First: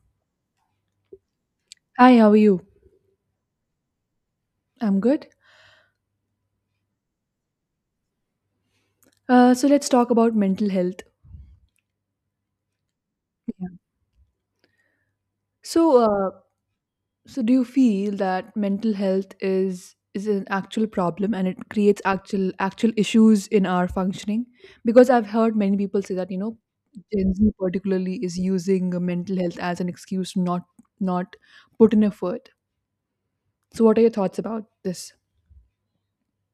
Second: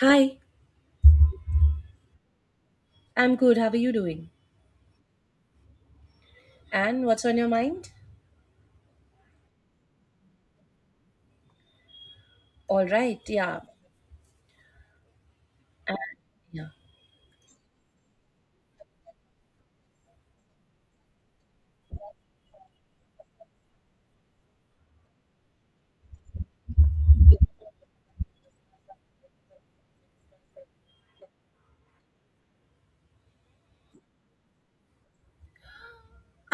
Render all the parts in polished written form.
Hi, Hi, how are you? I'm good. How are you doing? I'm good. And what's on your mind? So let's talk about mental health. All right, yeah. Yeah. And- So, uh, yeah. so do you feel that mental health is an actual problem and it creates actual issues in our functioning? Because I've heard many people say that, Gen Z particularly is using mental health as an excuse to not put in effort. So what are your thoughts about this?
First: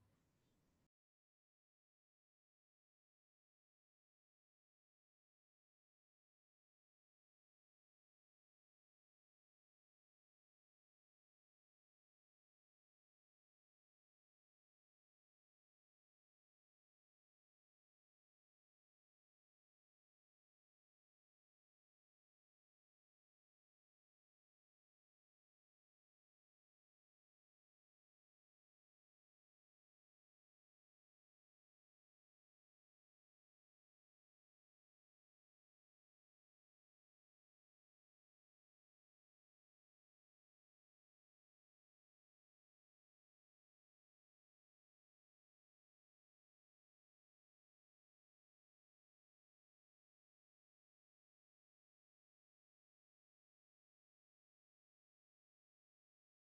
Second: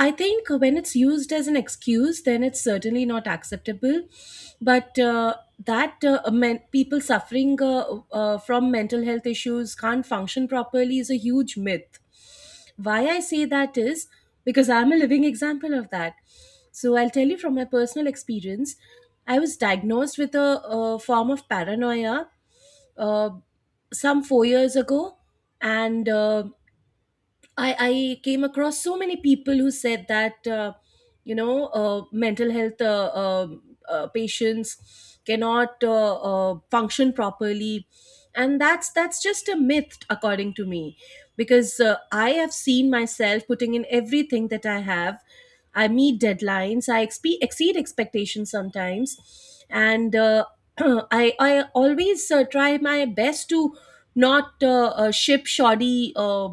I think when it's used as an excuse, then it's certainly not acceptable. But that people suffering from mental health issues can't function properly is a huge myth. Why I say that is because I'm a living example of that. So I'll tell you from my personal experience. I was diagnosed with a form of paranoia uh, some 4 years ago, and I came across so many people who said that mental health patients cannot function properly. And that's just a myth, according to me, because I have seen myself putting in everything that I have. I meet deadlines. I exceed expectations sometimes. And I always try my best to not ship shoddy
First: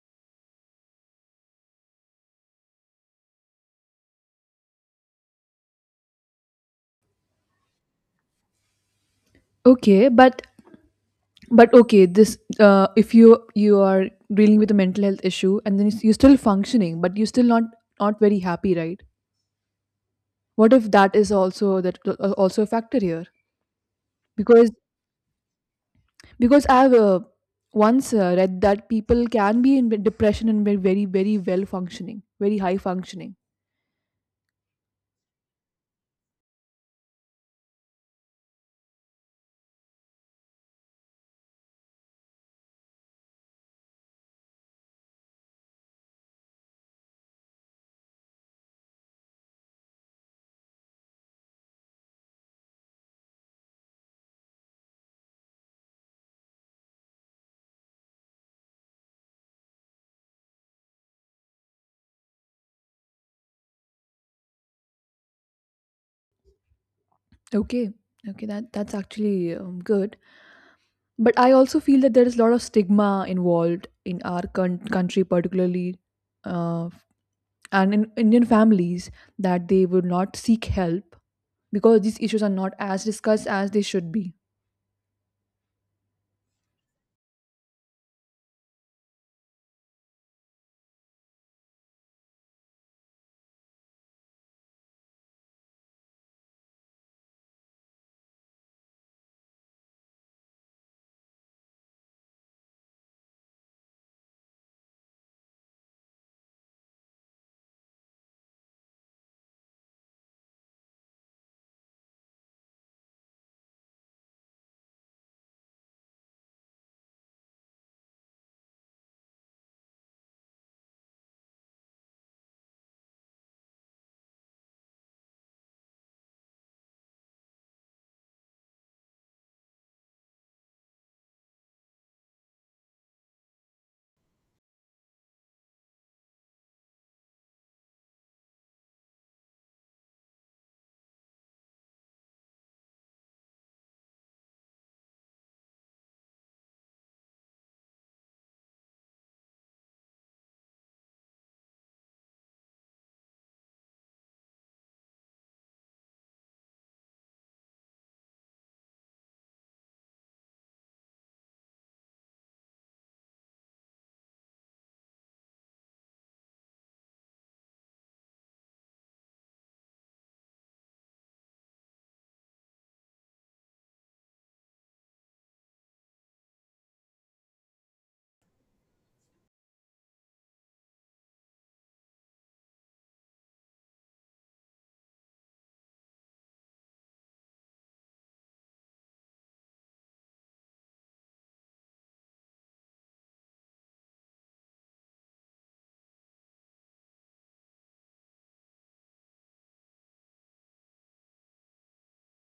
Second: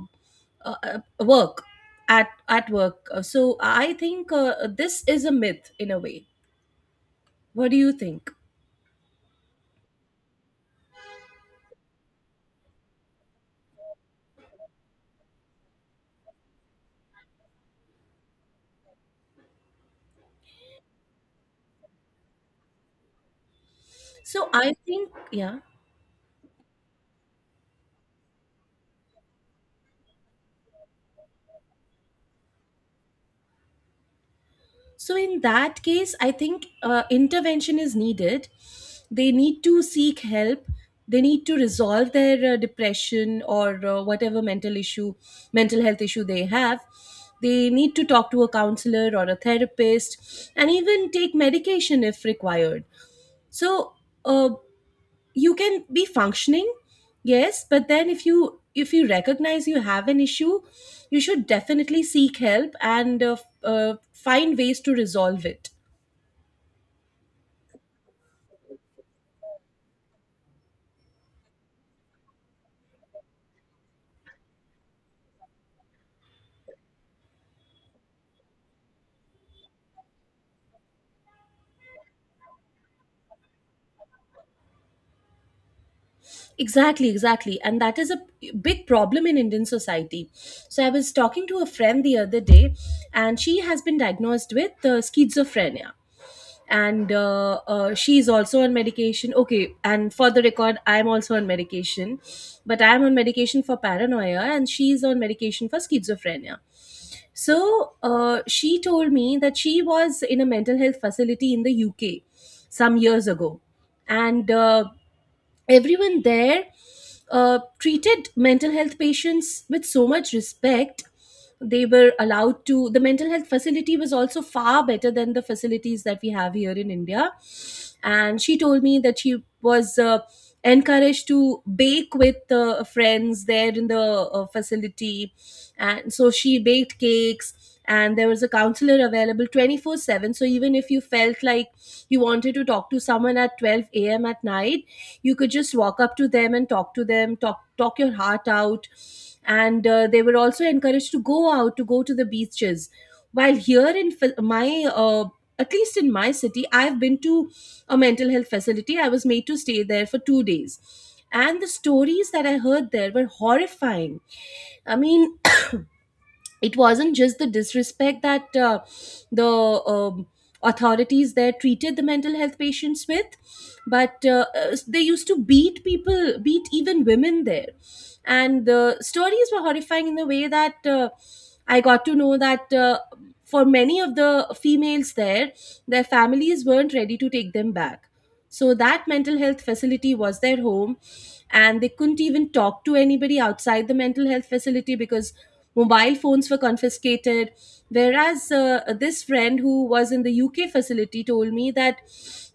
uh, uh, work at work. So I think this is a myth in a way. What do you think? Okay, but okay, this if you are dealing with a mental health issue and then you're still functioning, but you're still not very happy, right? What if that is also, that also, a factor here, So because I think, yeah. because I've once read that people can be in depression and be very, very well functioning, very high functioning. So in that case, I think intervention is needed. They need to seek help. They need to resolve their depression or whatever mental health issue they have. They need to talk to a counselor or a therapist, and even take medication if required. So uh, you can be functioning, yes, but then if you recognize you have an issue, you should definitely seek help and find ways to resolve it. Okay, okay, that's actually good. But I also feel that there is a lot of stigma involved in our country particularly, uh, and in Indian families, that they would not seek help because these issues are not as discussed as they should be. Exactly, exactly. And that is a big problem in Indian society. So I was talking to a friend the other day, and she has been diagnosed with schizophrenia, and she's also on medication, okay, and for the record, I'm also on medication, but I'm on medication for paranoia and she's on medication for schizophrenia. So she told me that she was in a mental health facility in the UK some years ago. And everyone there treated mental health patients with so much respect. They were allowed to the mental health facility was also far better than the facilities that we have here in India. And she told me that she was encouraged to bake with friends there in the facility. And so she baked cakes, and there was a counselor available 24/7. So even if you felt like you wanted to talk to someone at 12 a.m. at night, you could just walk up to them and talk to them, talk your heart out. And they were also encouraged to go out, to go to the beaches. While here in my, uh, at least in my city, I've been to a mental health facility. I was made to stay there for 2 days, and the stories that I heard there were horrifying. I mean, it wasn't just the disrespect that the authorities there treated the mental health patients with, but they used to beat people, beat even women there. And the stories were horrifying in the way that I got to know that for many of the females there, their families weren't ready to take them back. So that mental health facility was their home, and they couldn't even talk to anybody outside the mental health facility, because mobile phones were confiscated. Whereas this friend who was in the UK facility told me that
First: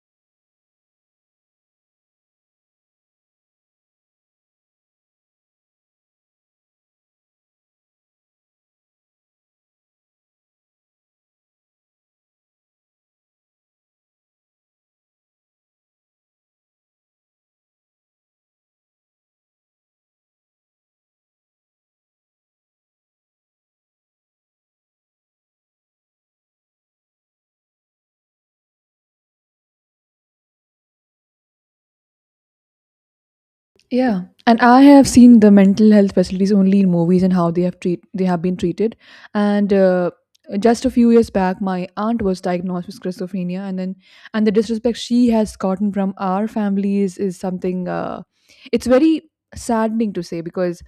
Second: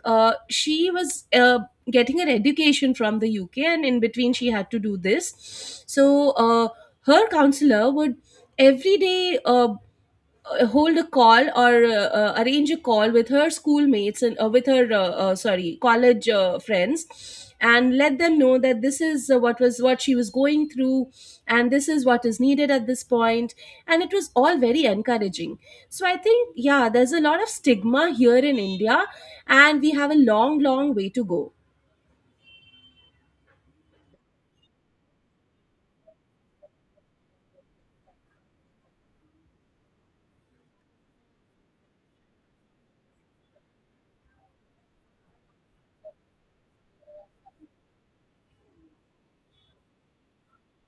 she was getting her education from the UK, and in between, she had to do this. So her counselor would every day hold a call or arrange a call with her schoolmates and with her sorry, college friends, and let them know that this is what she was going through, and this is what is needed at this point. And it was all very encouraging. So I think, yeah, there's a lot of stigma here in India, and we have a long long way to go. Yeah, and I have seen the mental health facilities only in movies and how they have been treated. And just a few years back, my aunt was diagnosed with schizophrenia, and then and the disrespect she has gotten from our families is something, it's very saddening to say. Because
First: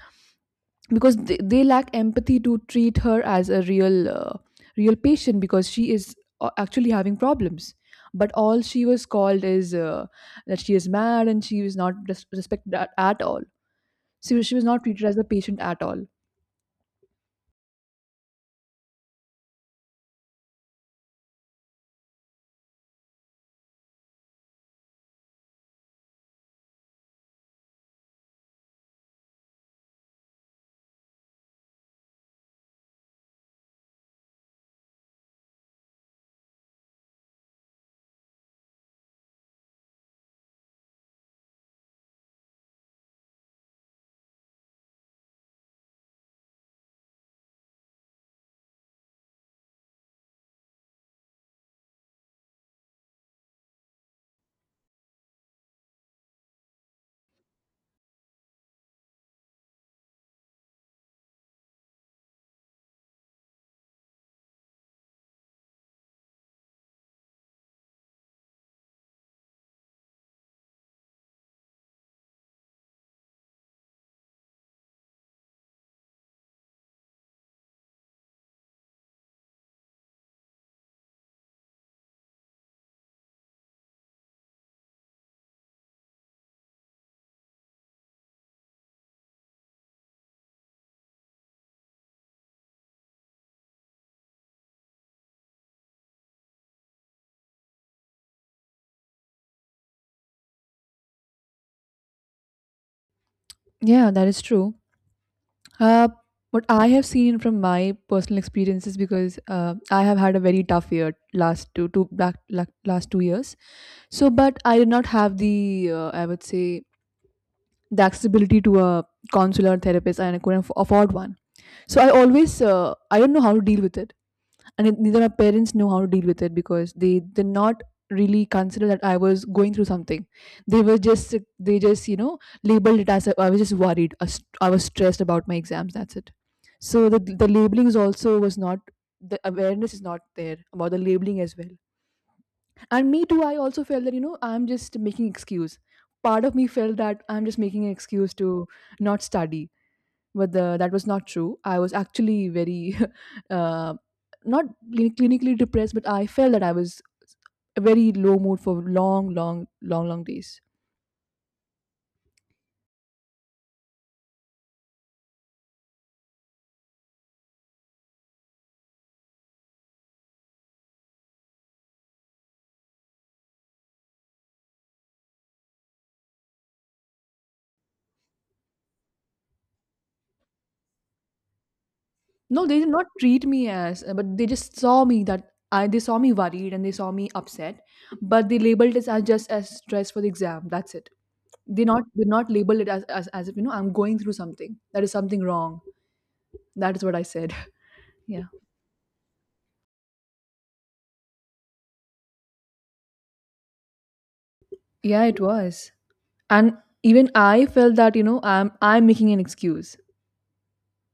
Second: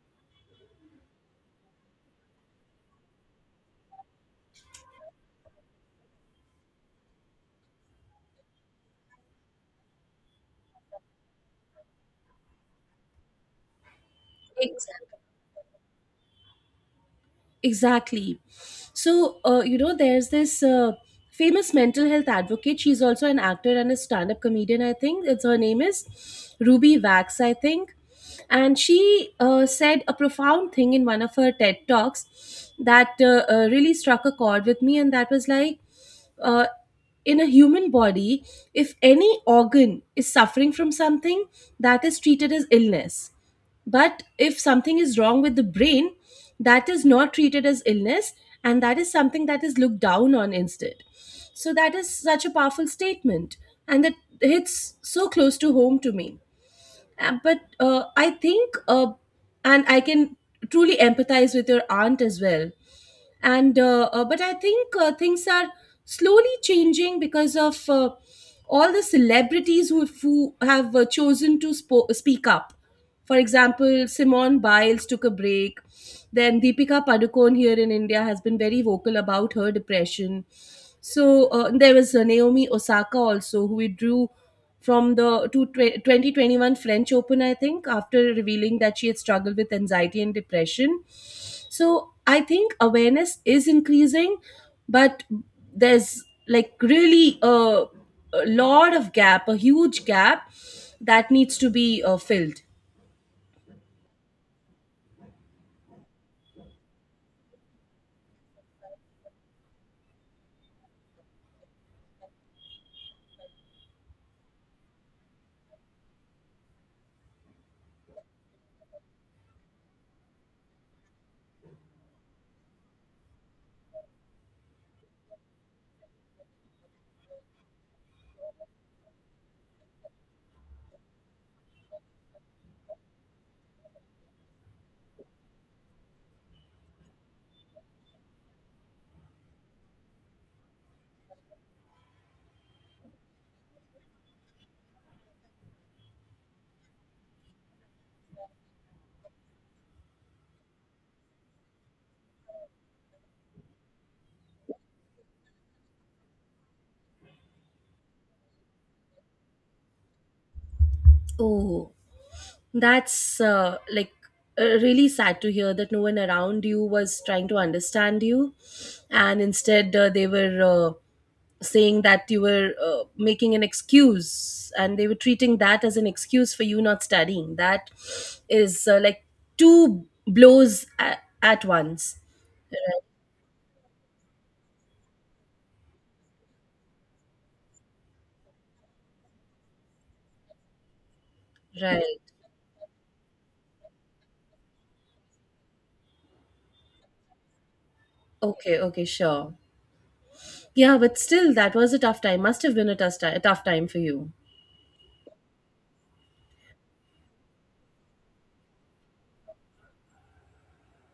they lack empathy to treat her as a real, real patient because she is actually having problems. But all she was called is that she is mad, and she was not respected at all. She was not treated as a patient at all. Exactly. So, there's this famous mental health advocate. She's also an actor and a stand up comedian, I think. Her name is Ruby Wax, I think. And she said a profound thing in one of her TED Talks that really struck a chord with me. And that was like, uh, in a human body, if any organ is suffering from something, that is treated as illness, but if something is wrong with the brain, that is not treated as illness, and that is something that is looked down on instead. So that is such a powerful statement, and that hits so close to home to me. But I think, and I can truly empathize with your aunt as well. And but I think things are slowly changing because of all the celebrities who have chosen to speak up. For example, Simone Biles took a break. Then Deepika Padukone here in India has been very vocal about her depression. So there was Naomi Osaka also, who withdrew from the 2021 French Open, I think, after revealing that she had struggled with anxiety and depression. So I think awareness is increasing, but there's like really a lot of gap, a huge gap that needs to be filled. Yeah, that is true. Uh, what I have seen from my personal experiences, because I have had a very tough year last two two back la- last 2 years. So, but I did not have the, I would say, the accessibility to a consular therapist, and I couldn't afford one. So I don't know how to deal with it. And it, neither my parents know how to deal with it, because they did not really consider that I was going through something. They just, labeled it as a, I was just worried. I was stressed about my exams. That's it. So the labeling is also, was not, the awareness is not there about the labeling as well. And me too. I also felt that, I'm just making excuse. Part of me felt that I'm just making an excuse to not study, but that was not true. I was actually very uh, not clinically depressed, but I felt that I was a very low mood for long, long, long, long days. Oh, that's like really sad to hear that no one around you was trying to understand you, and instead they were saying that you were making an excuse, and they were treating that as an excuse for you not studying. That is like two blows at once. No, they did not treat me as, but they just saw me that they saw me worried and they saw me upset. But they labeled it as, just as stress for the exam. That's it. they not Right. they not labeled it as, as if I'm going through something, that is something wrong. That is what I said. Yeah. Okay. Okay. Sure. Yeah, but still, that was a tough time. Must have been a tough time for you. Yeah, it was. And even I felt that, I'm making an excuse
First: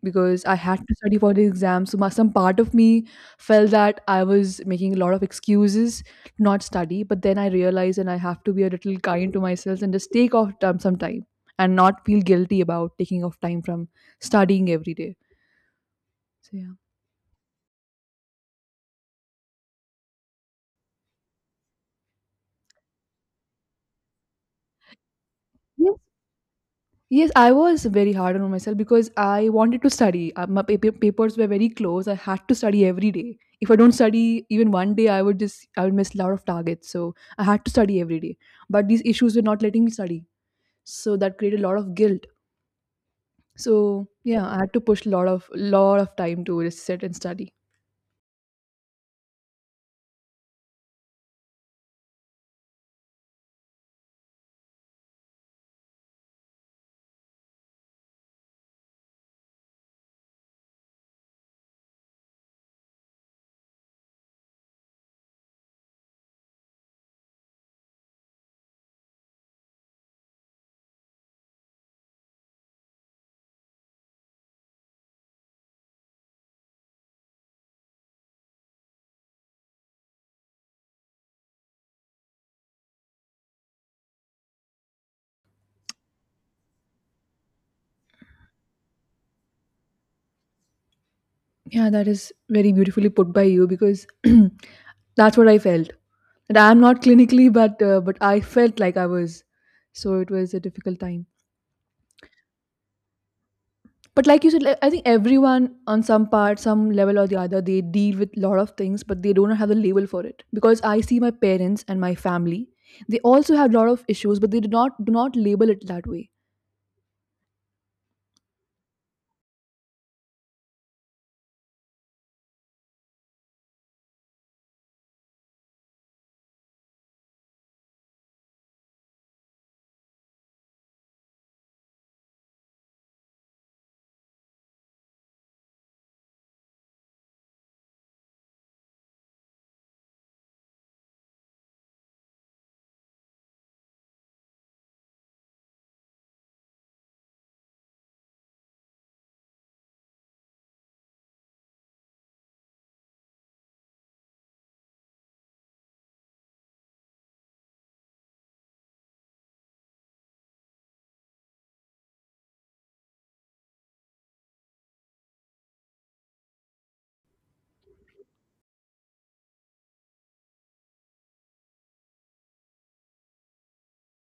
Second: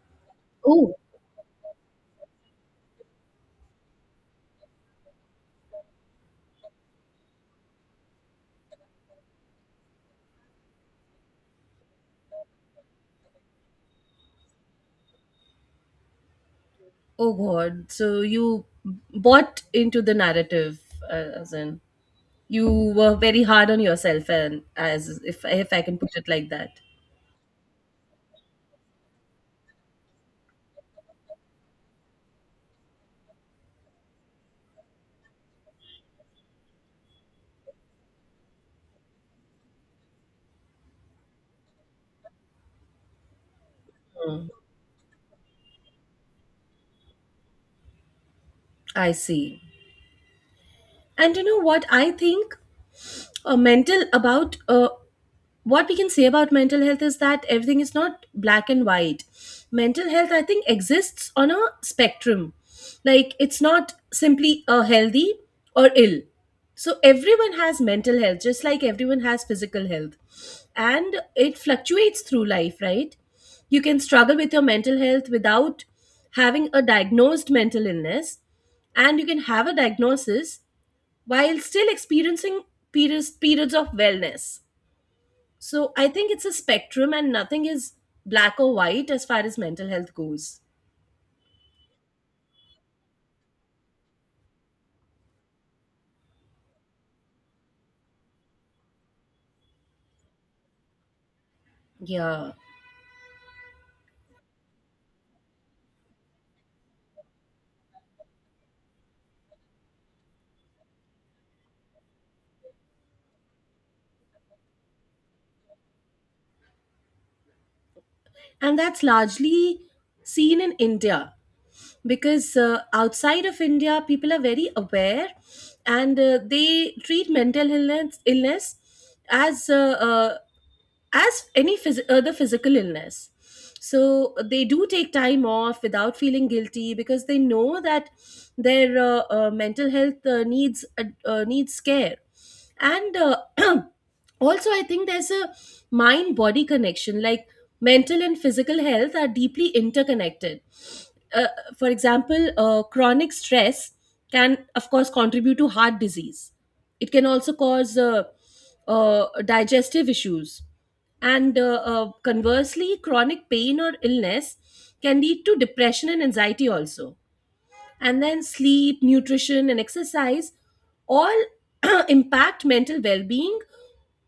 because I had Oh, to study for the exam. So some part of me felt that I was making a lot of excuses to not study. But then I realized and I have to be a little kind to myself and just take off time, some time, and not feel guilty about taking off time from studying every day. So Oh God! So you bought into the narrative, as in you were very hard on yourself, and as if I yeah. can put it like that. Yes, I was very hard on myself because I wanted to study. My papers were very close. I had to study every day. If I don't study even one day, I would miss a lot of targets. So I had to study every day. But these issues were not letting me study, so that created a lot of guilt. So yeah, I had to push a lot of time to just sit and study. I see. And you know what I think? Mental about what we can say about mental health is that everything is not black and white. Mental health, I think, exists on a spectrum. Like, it's not simply a healthy or ill. So everyone has mental health, just like everyone has physical health, and it fluctuates through life, right? You can struggle with your mental health without having a diagnosed mental illness, and you can have a diagnosis while still experiencing periods of wellness. So I think it's a spectrum, and nothing is black or white as far as mental health goes. Yeah, that is very beautifully put by you, because that's what I felt. And I'm not clinically, but I felt like I was. So it was a difficult time. Yeah. But like you said, like, I think everyone on some part, some level or the other, they deal with a lot of things, but they don't have the label for it. Because I see my parents and my family, they also have a lot of issues, but they do not label it that way. And that's largely seen in India, because outside of India, people are very aware, and they treat mental illness as uh, uh, as any other physical illness. So they do take time off without feeling guilty, because they know that their mental health needs care, and also I think there's a mind body connection. Like, mental and physical health are deeply interconnected. Uh, for example, chronic stress can of course contribute to heart disease. It can also cause digestive issues, and conversely, chronic pain or illness can lead to depression and anxiety also. And then sleep, nutrition, and exercise all impact mental well being.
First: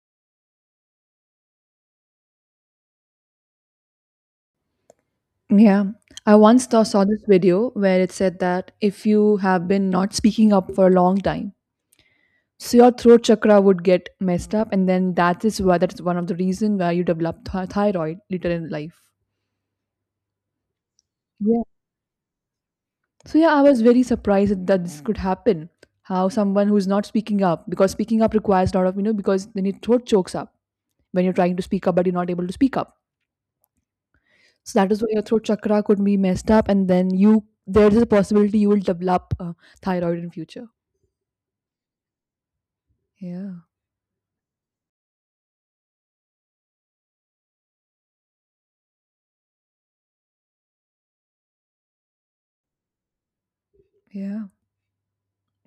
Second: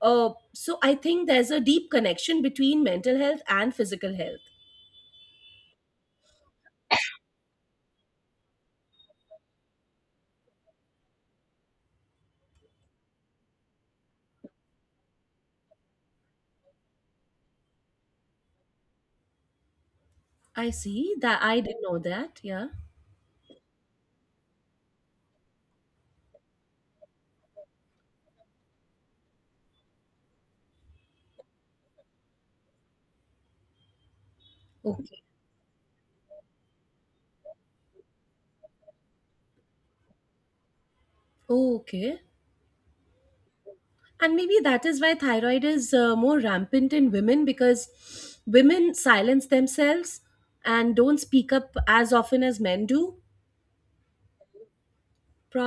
So I think there's a deep connection between mental health and physical health. Yeah. I once saw this video where it said that if you have been not speaking up for a long time, so your throat chakra would get messed up, and then that is one of the reason why you develop thyroid later in life. I see that. I Yeah. didn't know that. Yeah. So yeah, I was very surprised that this could happen. How someone who's not speaking up, because speaking up requires a lot of, because then your throat chokes up when you're trying to speak up, but you're not able to speak up. So that is why Okay. your throat chakra could be messed up, and then you there is a possibility you will develop thyroid in future. Oh, okay. Yeah, And maybe that is why thyroid is more rampant in women, because women silence themselves and don't speak up as often as men do. yeah,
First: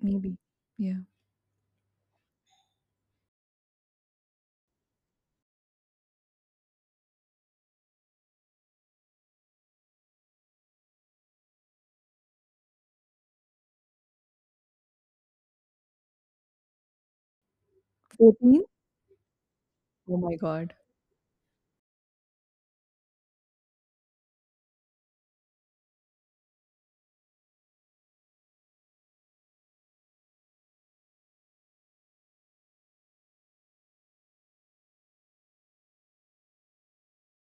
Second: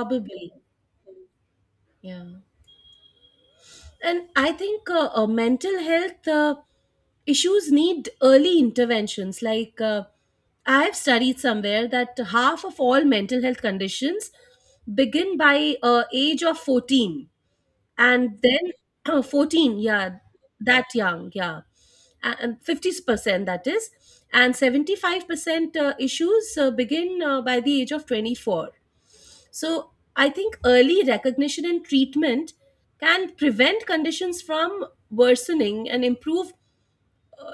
maybe. Yeah, Yeah. And I think mental health issues need early interventions. Like, I've studied somewhere that half of all mental health conditions begin by age of 14, and 14. then 14, yeah, Oh my god, that young, yeah. And 50%, that is, and 75% issues begin by the age of 24. So I think early recognition and treatment can prevent conditions from worsening and improve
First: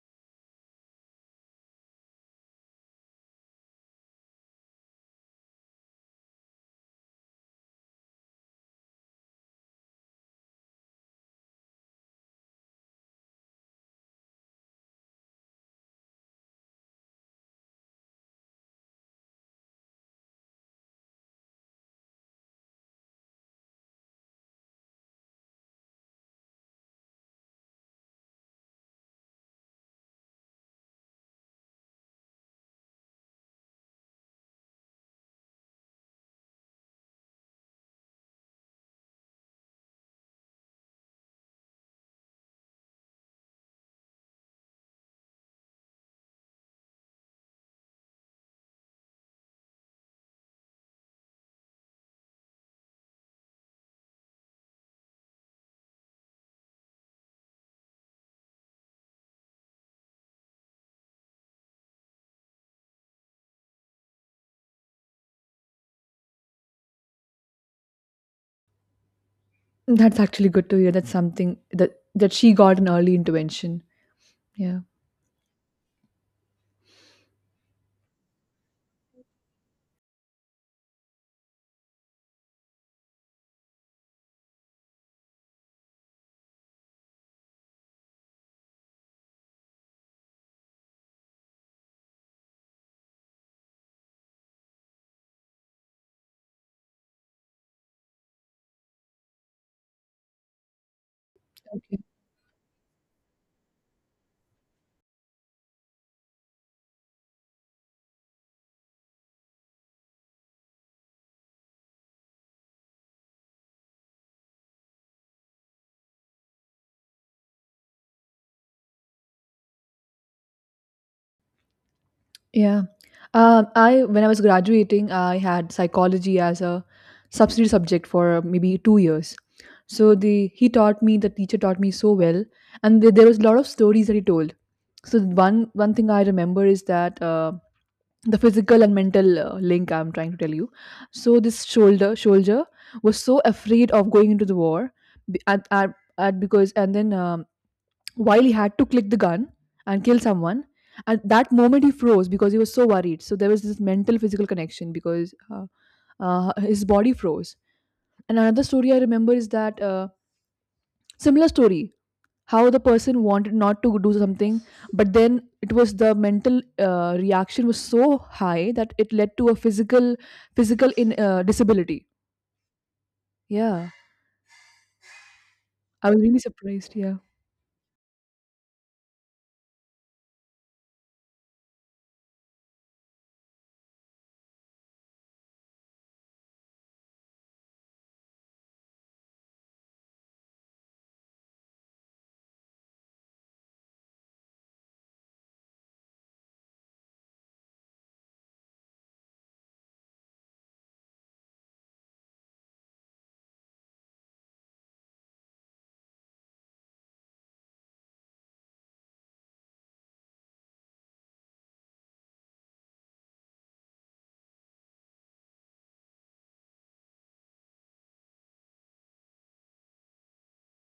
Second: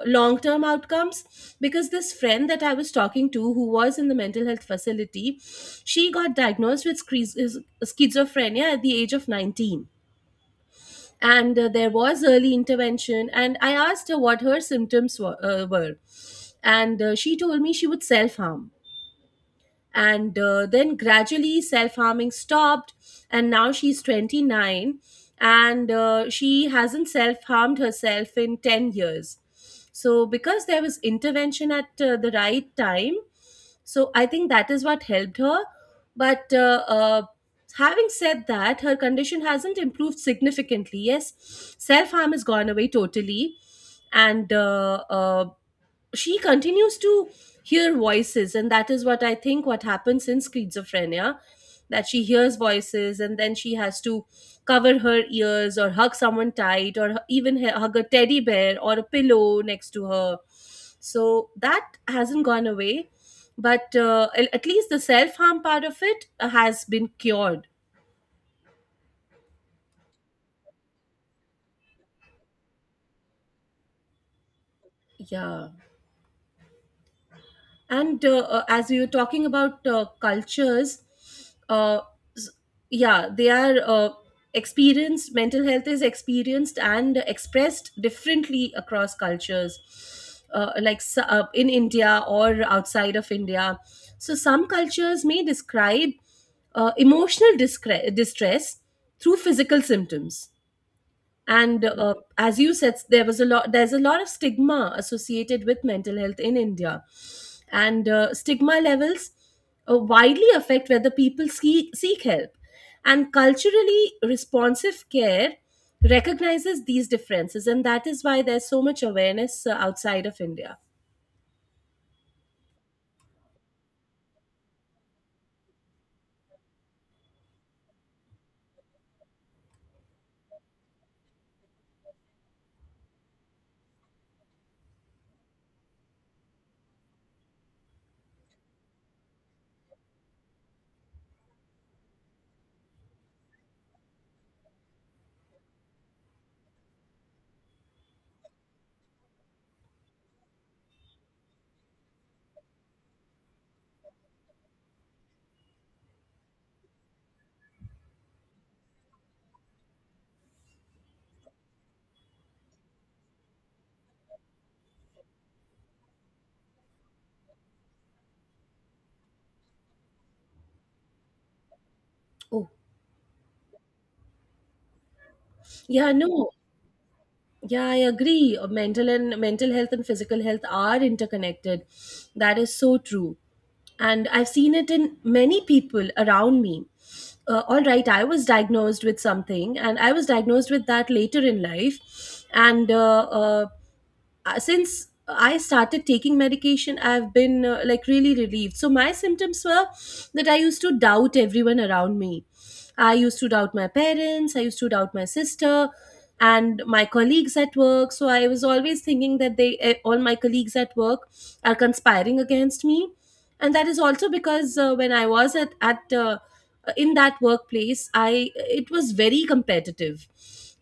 long term outcomes, because this friend that I was talking to, who was in the mental health facility, she got diagnosed with schizophrenia at the age of 19. And there was early intervention, and I asked her what her symptoms were. And she told me she would self harm and then gradually self-harming stopped, and now she's 29, and she hasn't self-harmed herself in 10 years. So because there was intervention at the right time, so I think that is what helped her. But having said that, her condition hasn't improved significantly. Yes, self-harm has gone away totally, and she continues to hear voices, and that is what I think what happens in schizophrenia, that she hears voices and then she has to cover her ears or hug someone tight or hug a teddy bear or a pillow next to her. So that hasn't gone away, but at least the self harm part of it has been cured. that's actually good to hear. That's something that she got an early intervention. Yeah. Yeah. And as we were talking about cultures, uh, s- yeah they are experienced mental health is experienced and expressed differently across cultures, like in India or outside of India. So some cultures may describe emotional distress through physical symptoms. And as you said, there's a lot of stigma associated with mental health in India. And stigma levels widely affect whether people seek help. And culturally responsive care recognizes these differences, and that is why there's so much awareness outside of India. Yeah. I when I was graduating, I had psychology as a substitute subject for maybe 2 years. So the he taught me, the teacher taught me so well, and there was a lot of stories that he told. So one thing I remember is that, the physical and mental, link I'm trying to tell you. So this shoulder soldier was so afraid of going into the war, be- at because and then while he had to click the gun and kill someone. At that moment he froze because he was so worried. So there was this mental physical connection, because his body froze. And another story I remember is that, similar story, how the person wanted not to do something, but then it was the mental, reaction was so high that it led to a physical, in disability. Oh. Yeah, I Yeah, was really no. surprised. Yeah. yeah I agree. Mental health and physical health are interconnected. That is so true, and I've seen it in many people around me. All right, I was diagnosed with something, and I was diagnosed with that later in life. And Since I started taking medication, I've been like really relieved. So my symptoms were that I used to doubt everyone around me. I used to doubt my parents, I used to doubt my sister and my colleagues at work. So I was always thinking that all my colleagues at work are conspiring against me. And that is also because when I was at in that workplace, I it was very competitive.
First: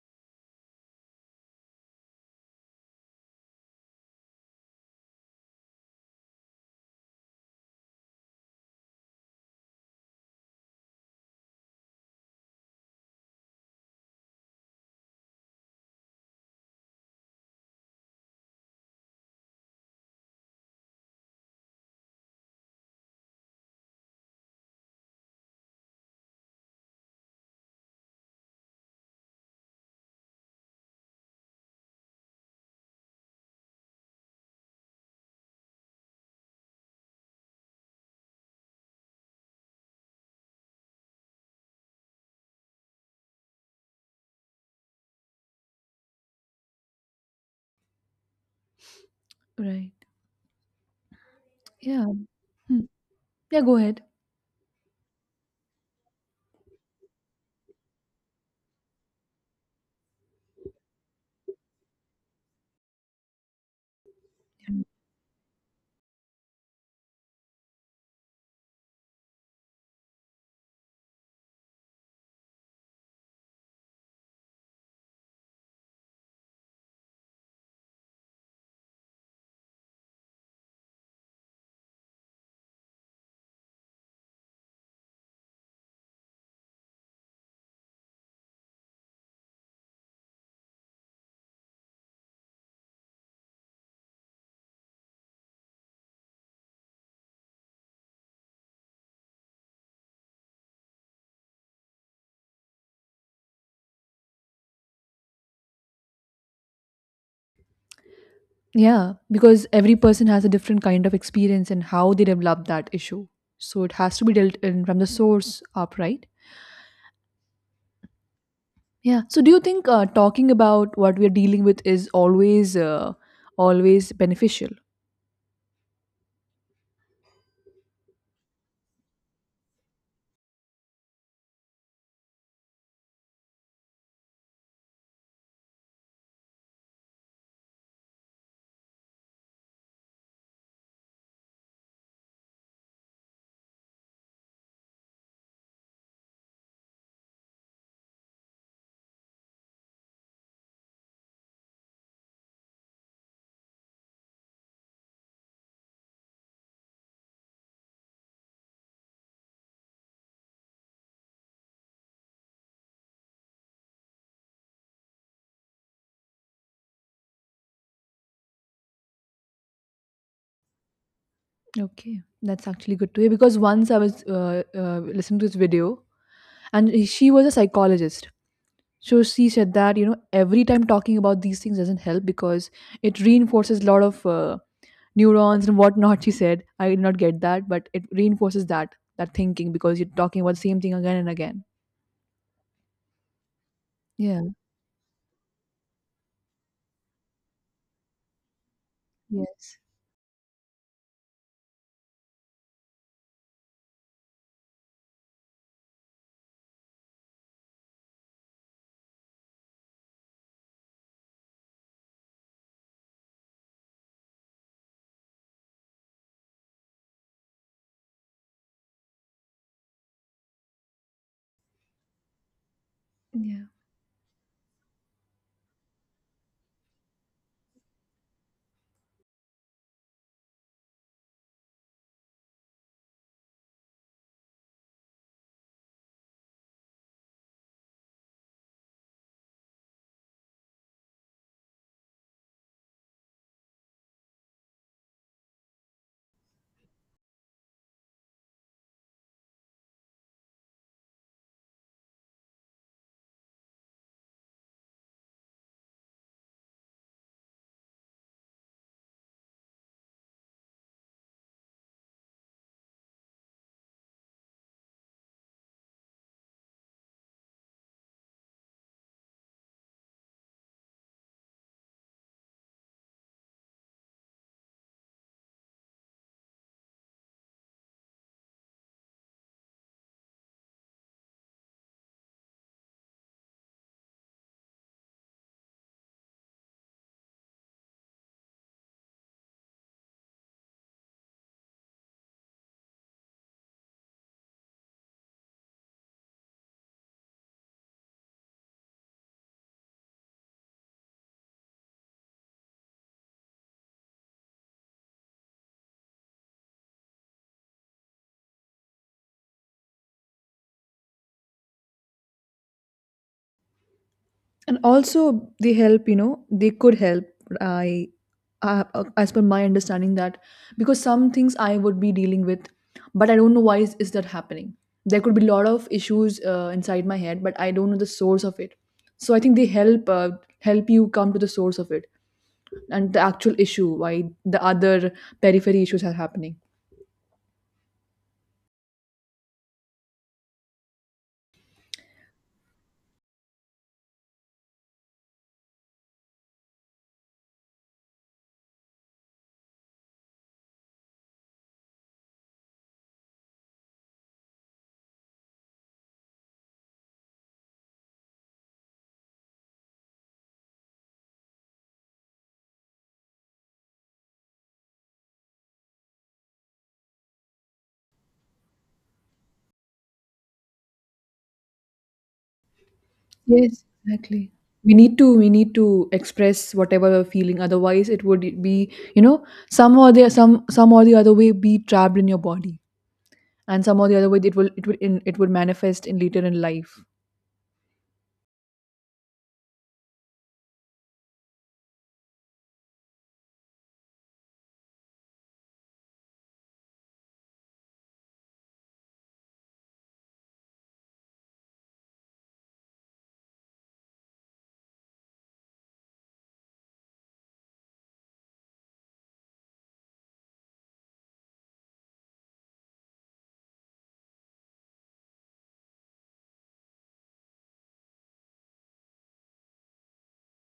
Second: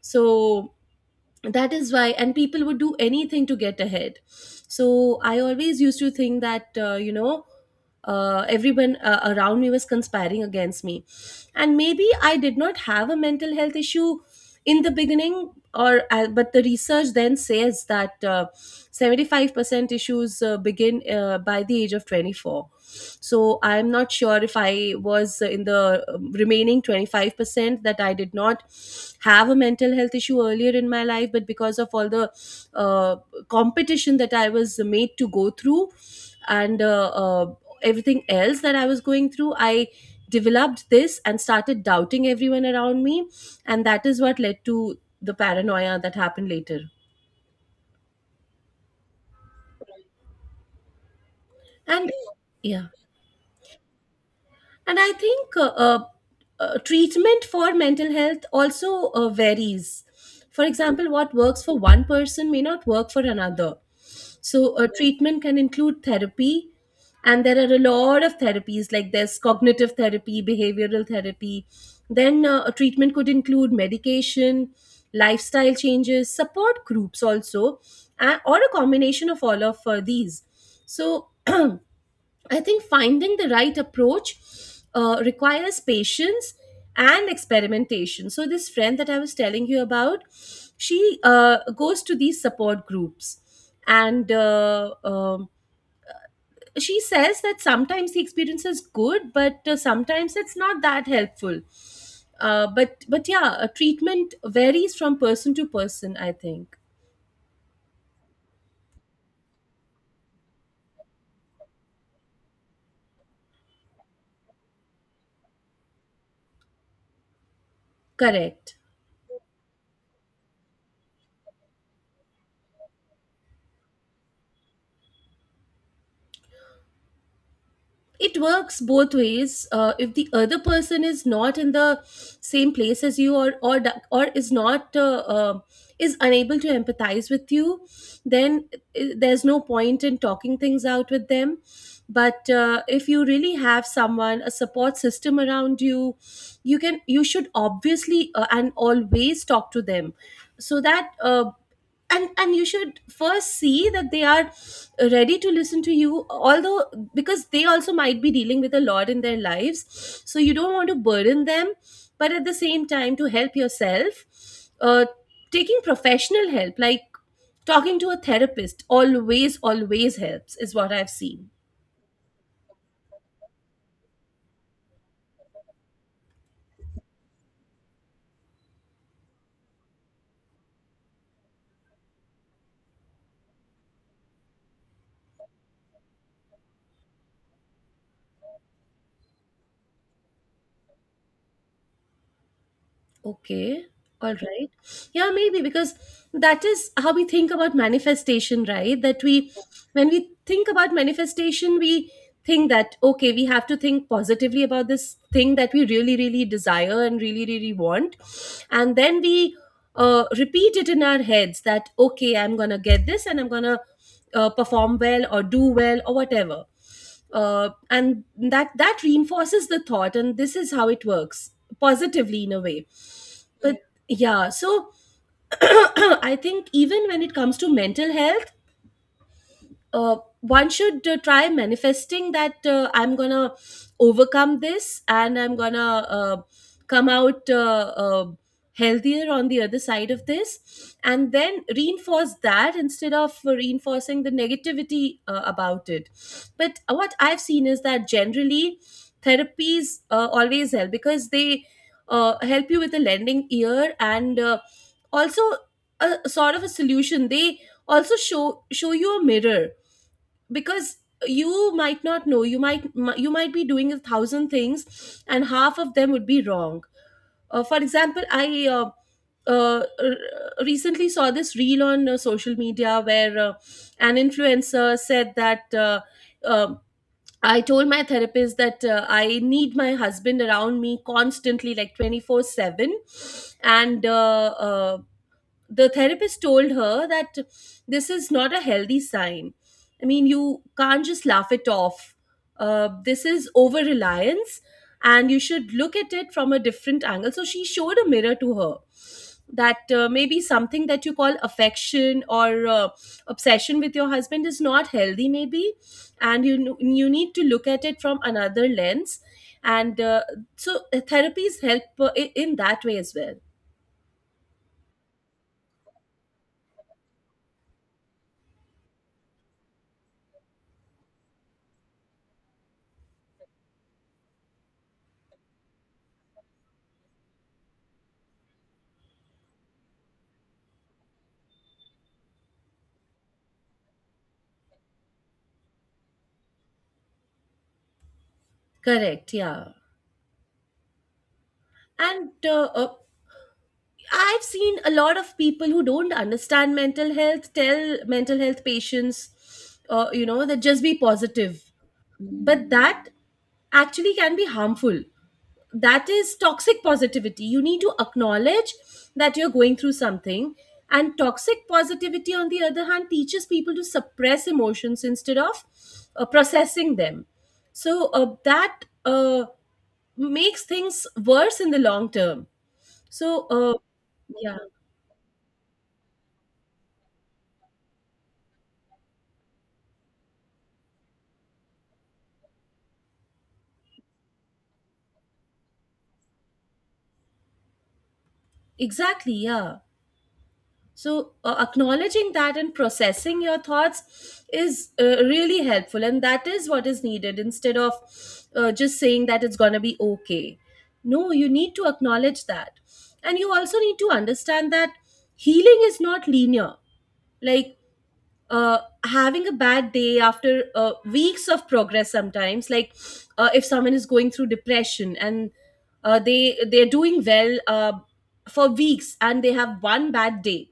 So that is why, and people would do anything to get ahead, so I always used to think that everyone around me was conspiring against me. And maybe I did not have a mental health issue in the beginning, or but the research then says that 75% issues begin by the age of 24. So I'm not sure if I was in the remaining 25% that I did not have a mental health issue earlier in my life, but because of all the uh, competition that I was made to go through and everything else that I was going through, I developed this and started doubting everyone around me, and that is what led to the paranoia that happened later. Right. Yeah. And Hmm. yeah. Yeah, go ahead. And I think treatment for mental health also varies. For example, what works for one person may not work for another. So a treatment can include therapy, and there are a lot of therapies, like there's cognitive therapy, behavioral therapy. Then a treatment could include medication, lifestyle changes, support groups, also or a combination of all of these. So I think finding the right approach requires patience and experimentation. So this friend that I was telling you about, she goes to these support groups and she says that sometimes the experience is good, but sometimes it's not that helpful. But yeah, treatment varies from person to person, I think. Yeah, because every person has a different kind of experience and how they develop that issue. So it has to be dealt in from the source up, right? Correct. Yeah. So do you think, talking about what we are dealing with is always beneficial? It works both ways. If the other person is not in the same place as you, or is not is unable to empathize with you, then there's no point in talking things out with them. But if you really have someone, a support system around you, you can you should obviously and always talk to them, so that and you should first see that they are ready to listen to you, although, because they also might be dealing with a lot in their lives, so you don't want to burden them. But at the same time, to help yourself, uh, taking professional help, like talking to a therapist, always always helps, is what I've seen. Okay, that's actually good to hear because once I was listening to this video, and she was a psychologist. So she said that, every time talking about these things doesn't help because it reinforces a lot of neurons and whatnot. She said I did not get that, but it reinforces that thinking because you're talking about the same thing again and again. Okay. All Yeah. right. Yeah, maybe because that is how we think about manifestation, right? Yes. When we think about manifestation, we think that okay, we have to think positively about this thing that we really, really desire and really, really want. And then we repeat it in our heads that okay, I'm going to get this and I'm going to perform well or do well or whatever. And that reinforces the thought, and this is how it works positively in a way. Yeah. But yeah, so I think even when it comes to mental health, one should try manifesting that I'm gonna overcome this and I'm gonna come out healthier on the other side of this, and then reinforce that instead of reinforcing the negativity about it. But what I've seen is that generally therapies always help because they help you with a lending ear and also a sort of a solution. They also show you a mirror, because you might not know, you might, you might be doing a thousand things and half of them would be wrong. For example, I recently saw this reel on social media where an influencer said that um I told my therapist that I need my husband around me constantly, like 24/7. And the therapist told her that this is not a healthy sign. I mean, you can't just laugh it off. This is over reliance, and you should look at it from a different angle. So she showed a mirror to her, that maybe something that you call affection or obsession with your husband is not healthy, maybe, and you need to look at it from another lens. And so therapies help in that way as well. And also they help, they could help, I uh, as per my understanding, that because some things I would be dealing with, but I don't know why is that happening. There could be a lot of issues inside my head, but I don't know the source of it. So I think they help you come to the source of it, and the actual issue why the other periphery issues are happening. Correct. Yeah. And I've seen a lot of people who don't understand mental health tell mental health patients, you know, that just be positive. But that actually can be harmful. That is toxic positivity. You need to acknowledge that you're going through something. And toxic positivity, on the other hand, teaches people to suppress emotions instead of processing them. So that makes things worse in the long term. So. Yes, exactly. Yeah. We need to express whatever we're feeling. Otherwise, it would be, some or the some or the other way, be trapped in your body, and some or the other way it would manifest in later in life. Exactly, yeah. So, acknowledging that and processing your thoughts is really helpful, and that is what is needed, instead of just saying that it's going to be okay. No, you need to acknowledge that. And you also need to understand that healing is not linear. Like, uh, having a bad day after weeks of progress, sometimes, like, if someone is going through depression and they're doing well for weeks and they have one bad day,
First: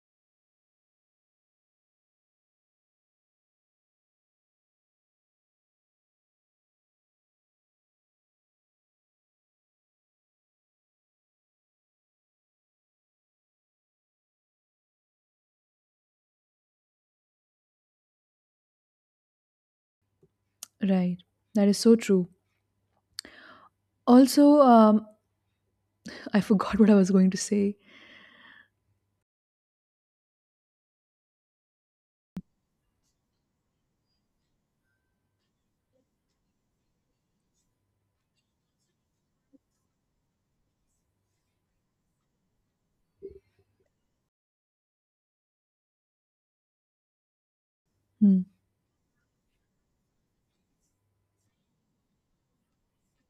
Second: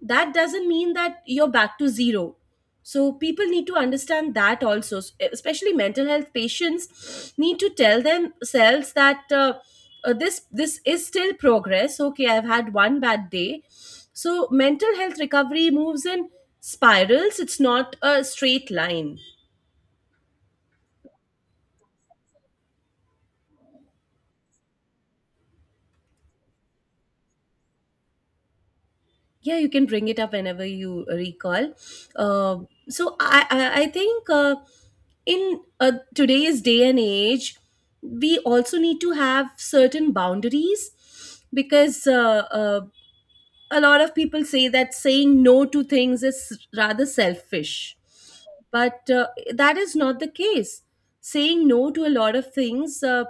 that doesn't mean that you're back to zero. So people need to understand that also. Especially mental health patients need to tell themselves that this is still progress, okay, I've had one bad day. So mental health recovery moves in spirals, it's not a straight line. Right. That is so true. Also, I forgot what I was going to say. Yeah, you can bring it up whenever you recall. Uh, so i i, I think in today's day and age, we also need to have certain boundaries, because a lot of people say that saying no to things is rather selfish. Hmm. But that is not the case. Saying no to a lot of things uh,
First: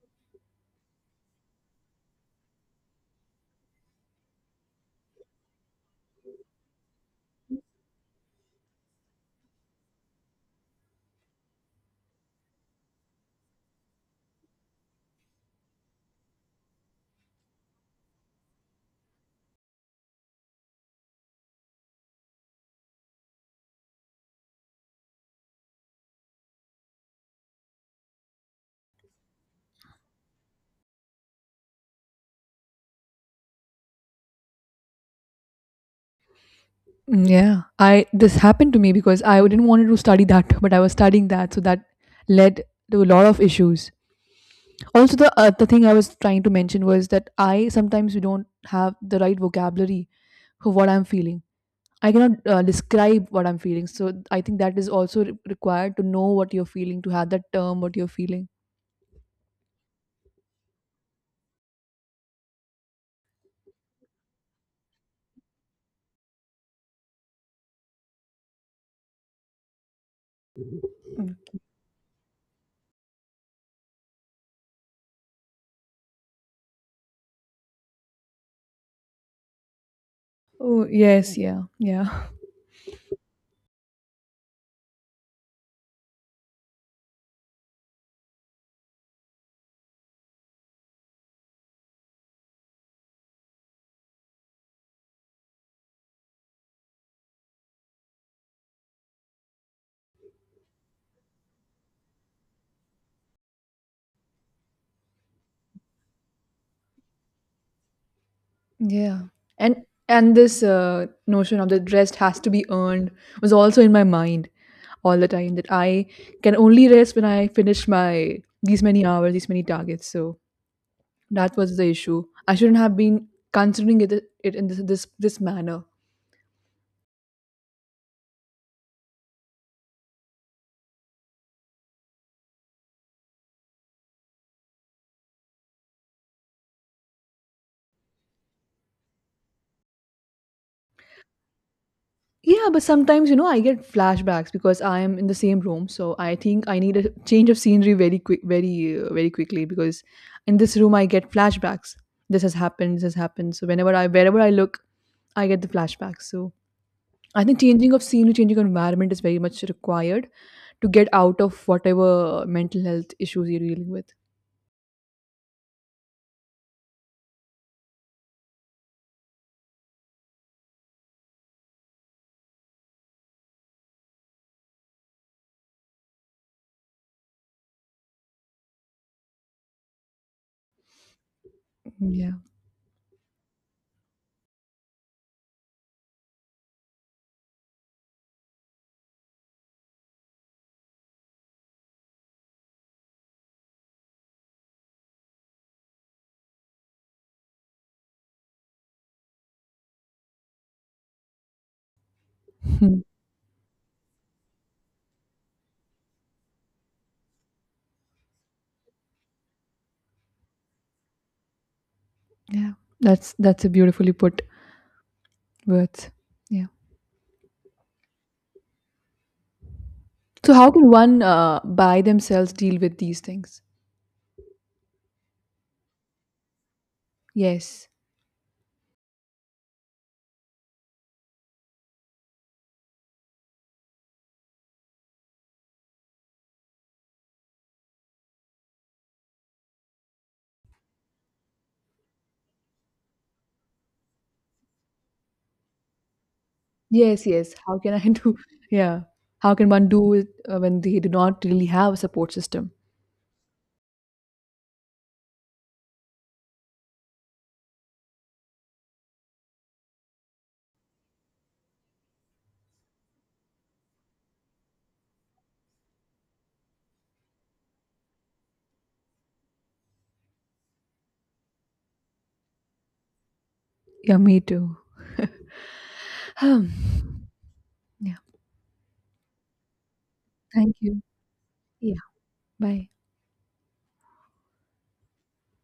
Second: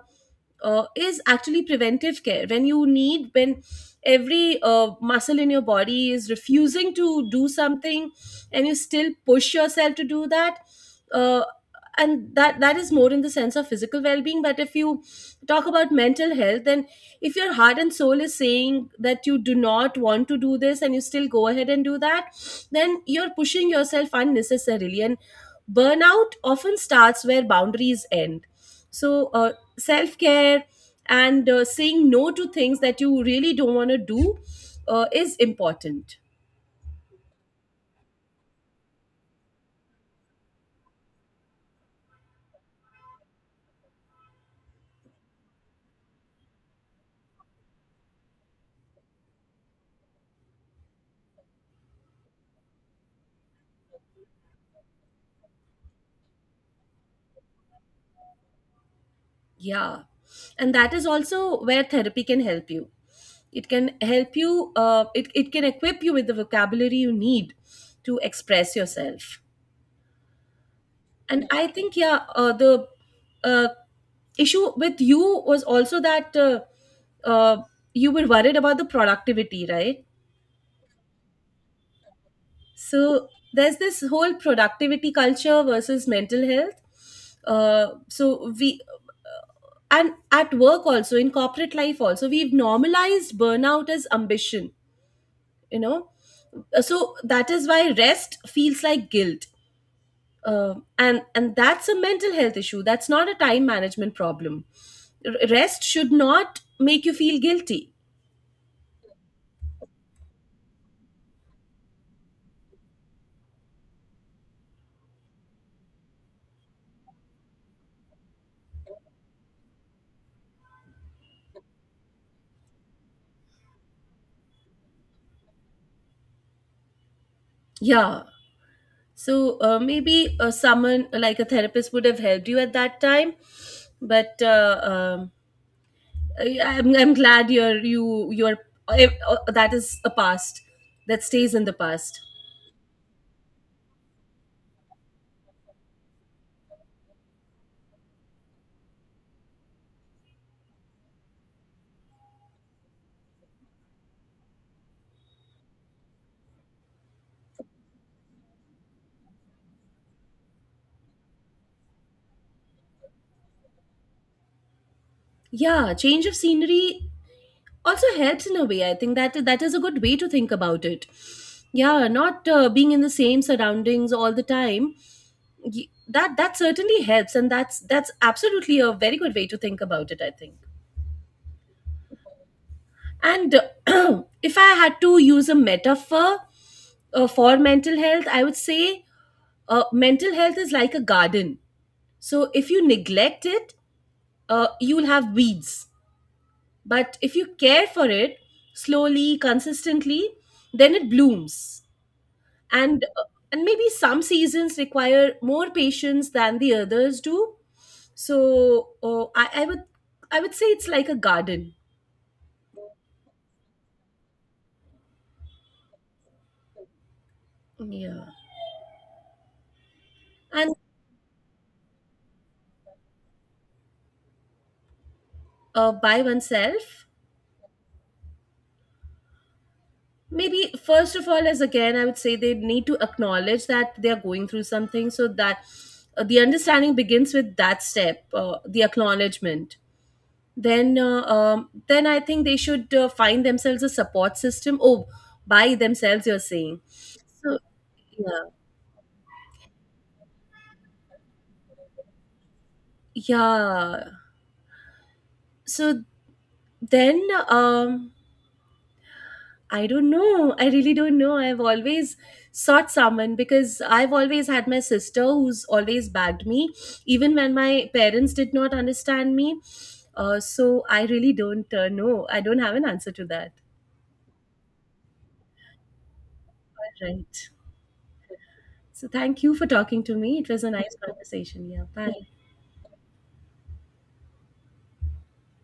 uh, is actually preventive care. When every muscle in your body is refusing to do something and you still push yourself to do that, uh, and that is more in the sense of physical well-being. But if you talk about mental health, then if your heart and soul is saying that you do not want to do this and you still go ahead and do that, then you're pushing yourself unnecessarily, and burnout often starts where boundaries end. So self-care and saying no to things that you really don't want to do is important. Mm, yeah. I This happened to me because I didn't wanted to study that, but I was studying that, so that led to a lot of issues. Also, the thing I was trying to mention was that I sometimes we don't have the right vocabulary for what I'm feeling. I cannot describe what I'm feeling, so I think that is also required to know what you're feeling, to have that term what you're feeling. Yeah, and that is also where therapy can help you. It can help you, it can equip you with the vocabulary you need to express yourself. Mm. And I think yeah, the uh, issue with you was also that uh, you were worried about the productivity, right? Oh yes, yeah, yeah. So there's this whole productivity culture versus mental health. Uh, so we uh, and at work also, in corporate life also, we've normalized burnout as ambition, you know. So that is why rest feels like guilt. And that's a mental health issue, that's not a time management problem. Rest should not make you feel guilty. Yeah. And and this notion of the rest has to be earned, was also in my mind all the time, that I can only rest when I finish my these many hours, these many targets. So that was the issue. I shouldn't have been considering it in this manner. Yeah. So maybe someone like a therapist would have helped you at that time. But I'm glad you're, you you're, that is a past. That stays in the past. Yeah, but sometimes, I get flashbacks because I am in the same room. So I think I need a change of scenery very quickly, because in this room I get flashbacks. This has happened. This has happened. So whenever wherever I look, I get the flashbacks. So I think changing of scenery, changing of environment is very much required to get out of whatever mental health issues you're dealing with. Yeah, change of scenery also helps in a way, I think. That that is a good way to think about it. Yeah, not being in the same surroundings all the time. y- that that certainly helps, and that's absolutely a very good way to think about it, I think. Yeah. And if I had to use a metaphor for mental health, I would say mental health is like a garden. So if you neglect it, you'll have weeds, but if you care for it slowly, consistently, then it blooms. Hmm. And and maybe some seasons require more patience than the others do. So I would, I would say it's like a garden. Yeah. That's a beautifully put words. Yeah. Yeah. So how and can one, by themselves, deal with these things? By oneself, Yes. maybe first of all, as again I would say, they need to acknowledge that they are going through something, so that the understanding begins with that step, the acknowledgement. Then then I think they should find themselves a support system. Oh, by themselves you're saying. Yes, yes. So How can I do? yeah. Yeah. How can one do it, when they do not really have a support system? Yeah. So then, um, I don't know. I really don't know. I've always sought someone because I've always had my sister who's always backed me, even when my parents did not understand me. So I really don't know. I don't have an answer to that. Yeah, me too. Um, Right. yeah. So thank you for talking to me. It was a Thank nice you. conversation. Yeah. Yeah. Bye. Bye.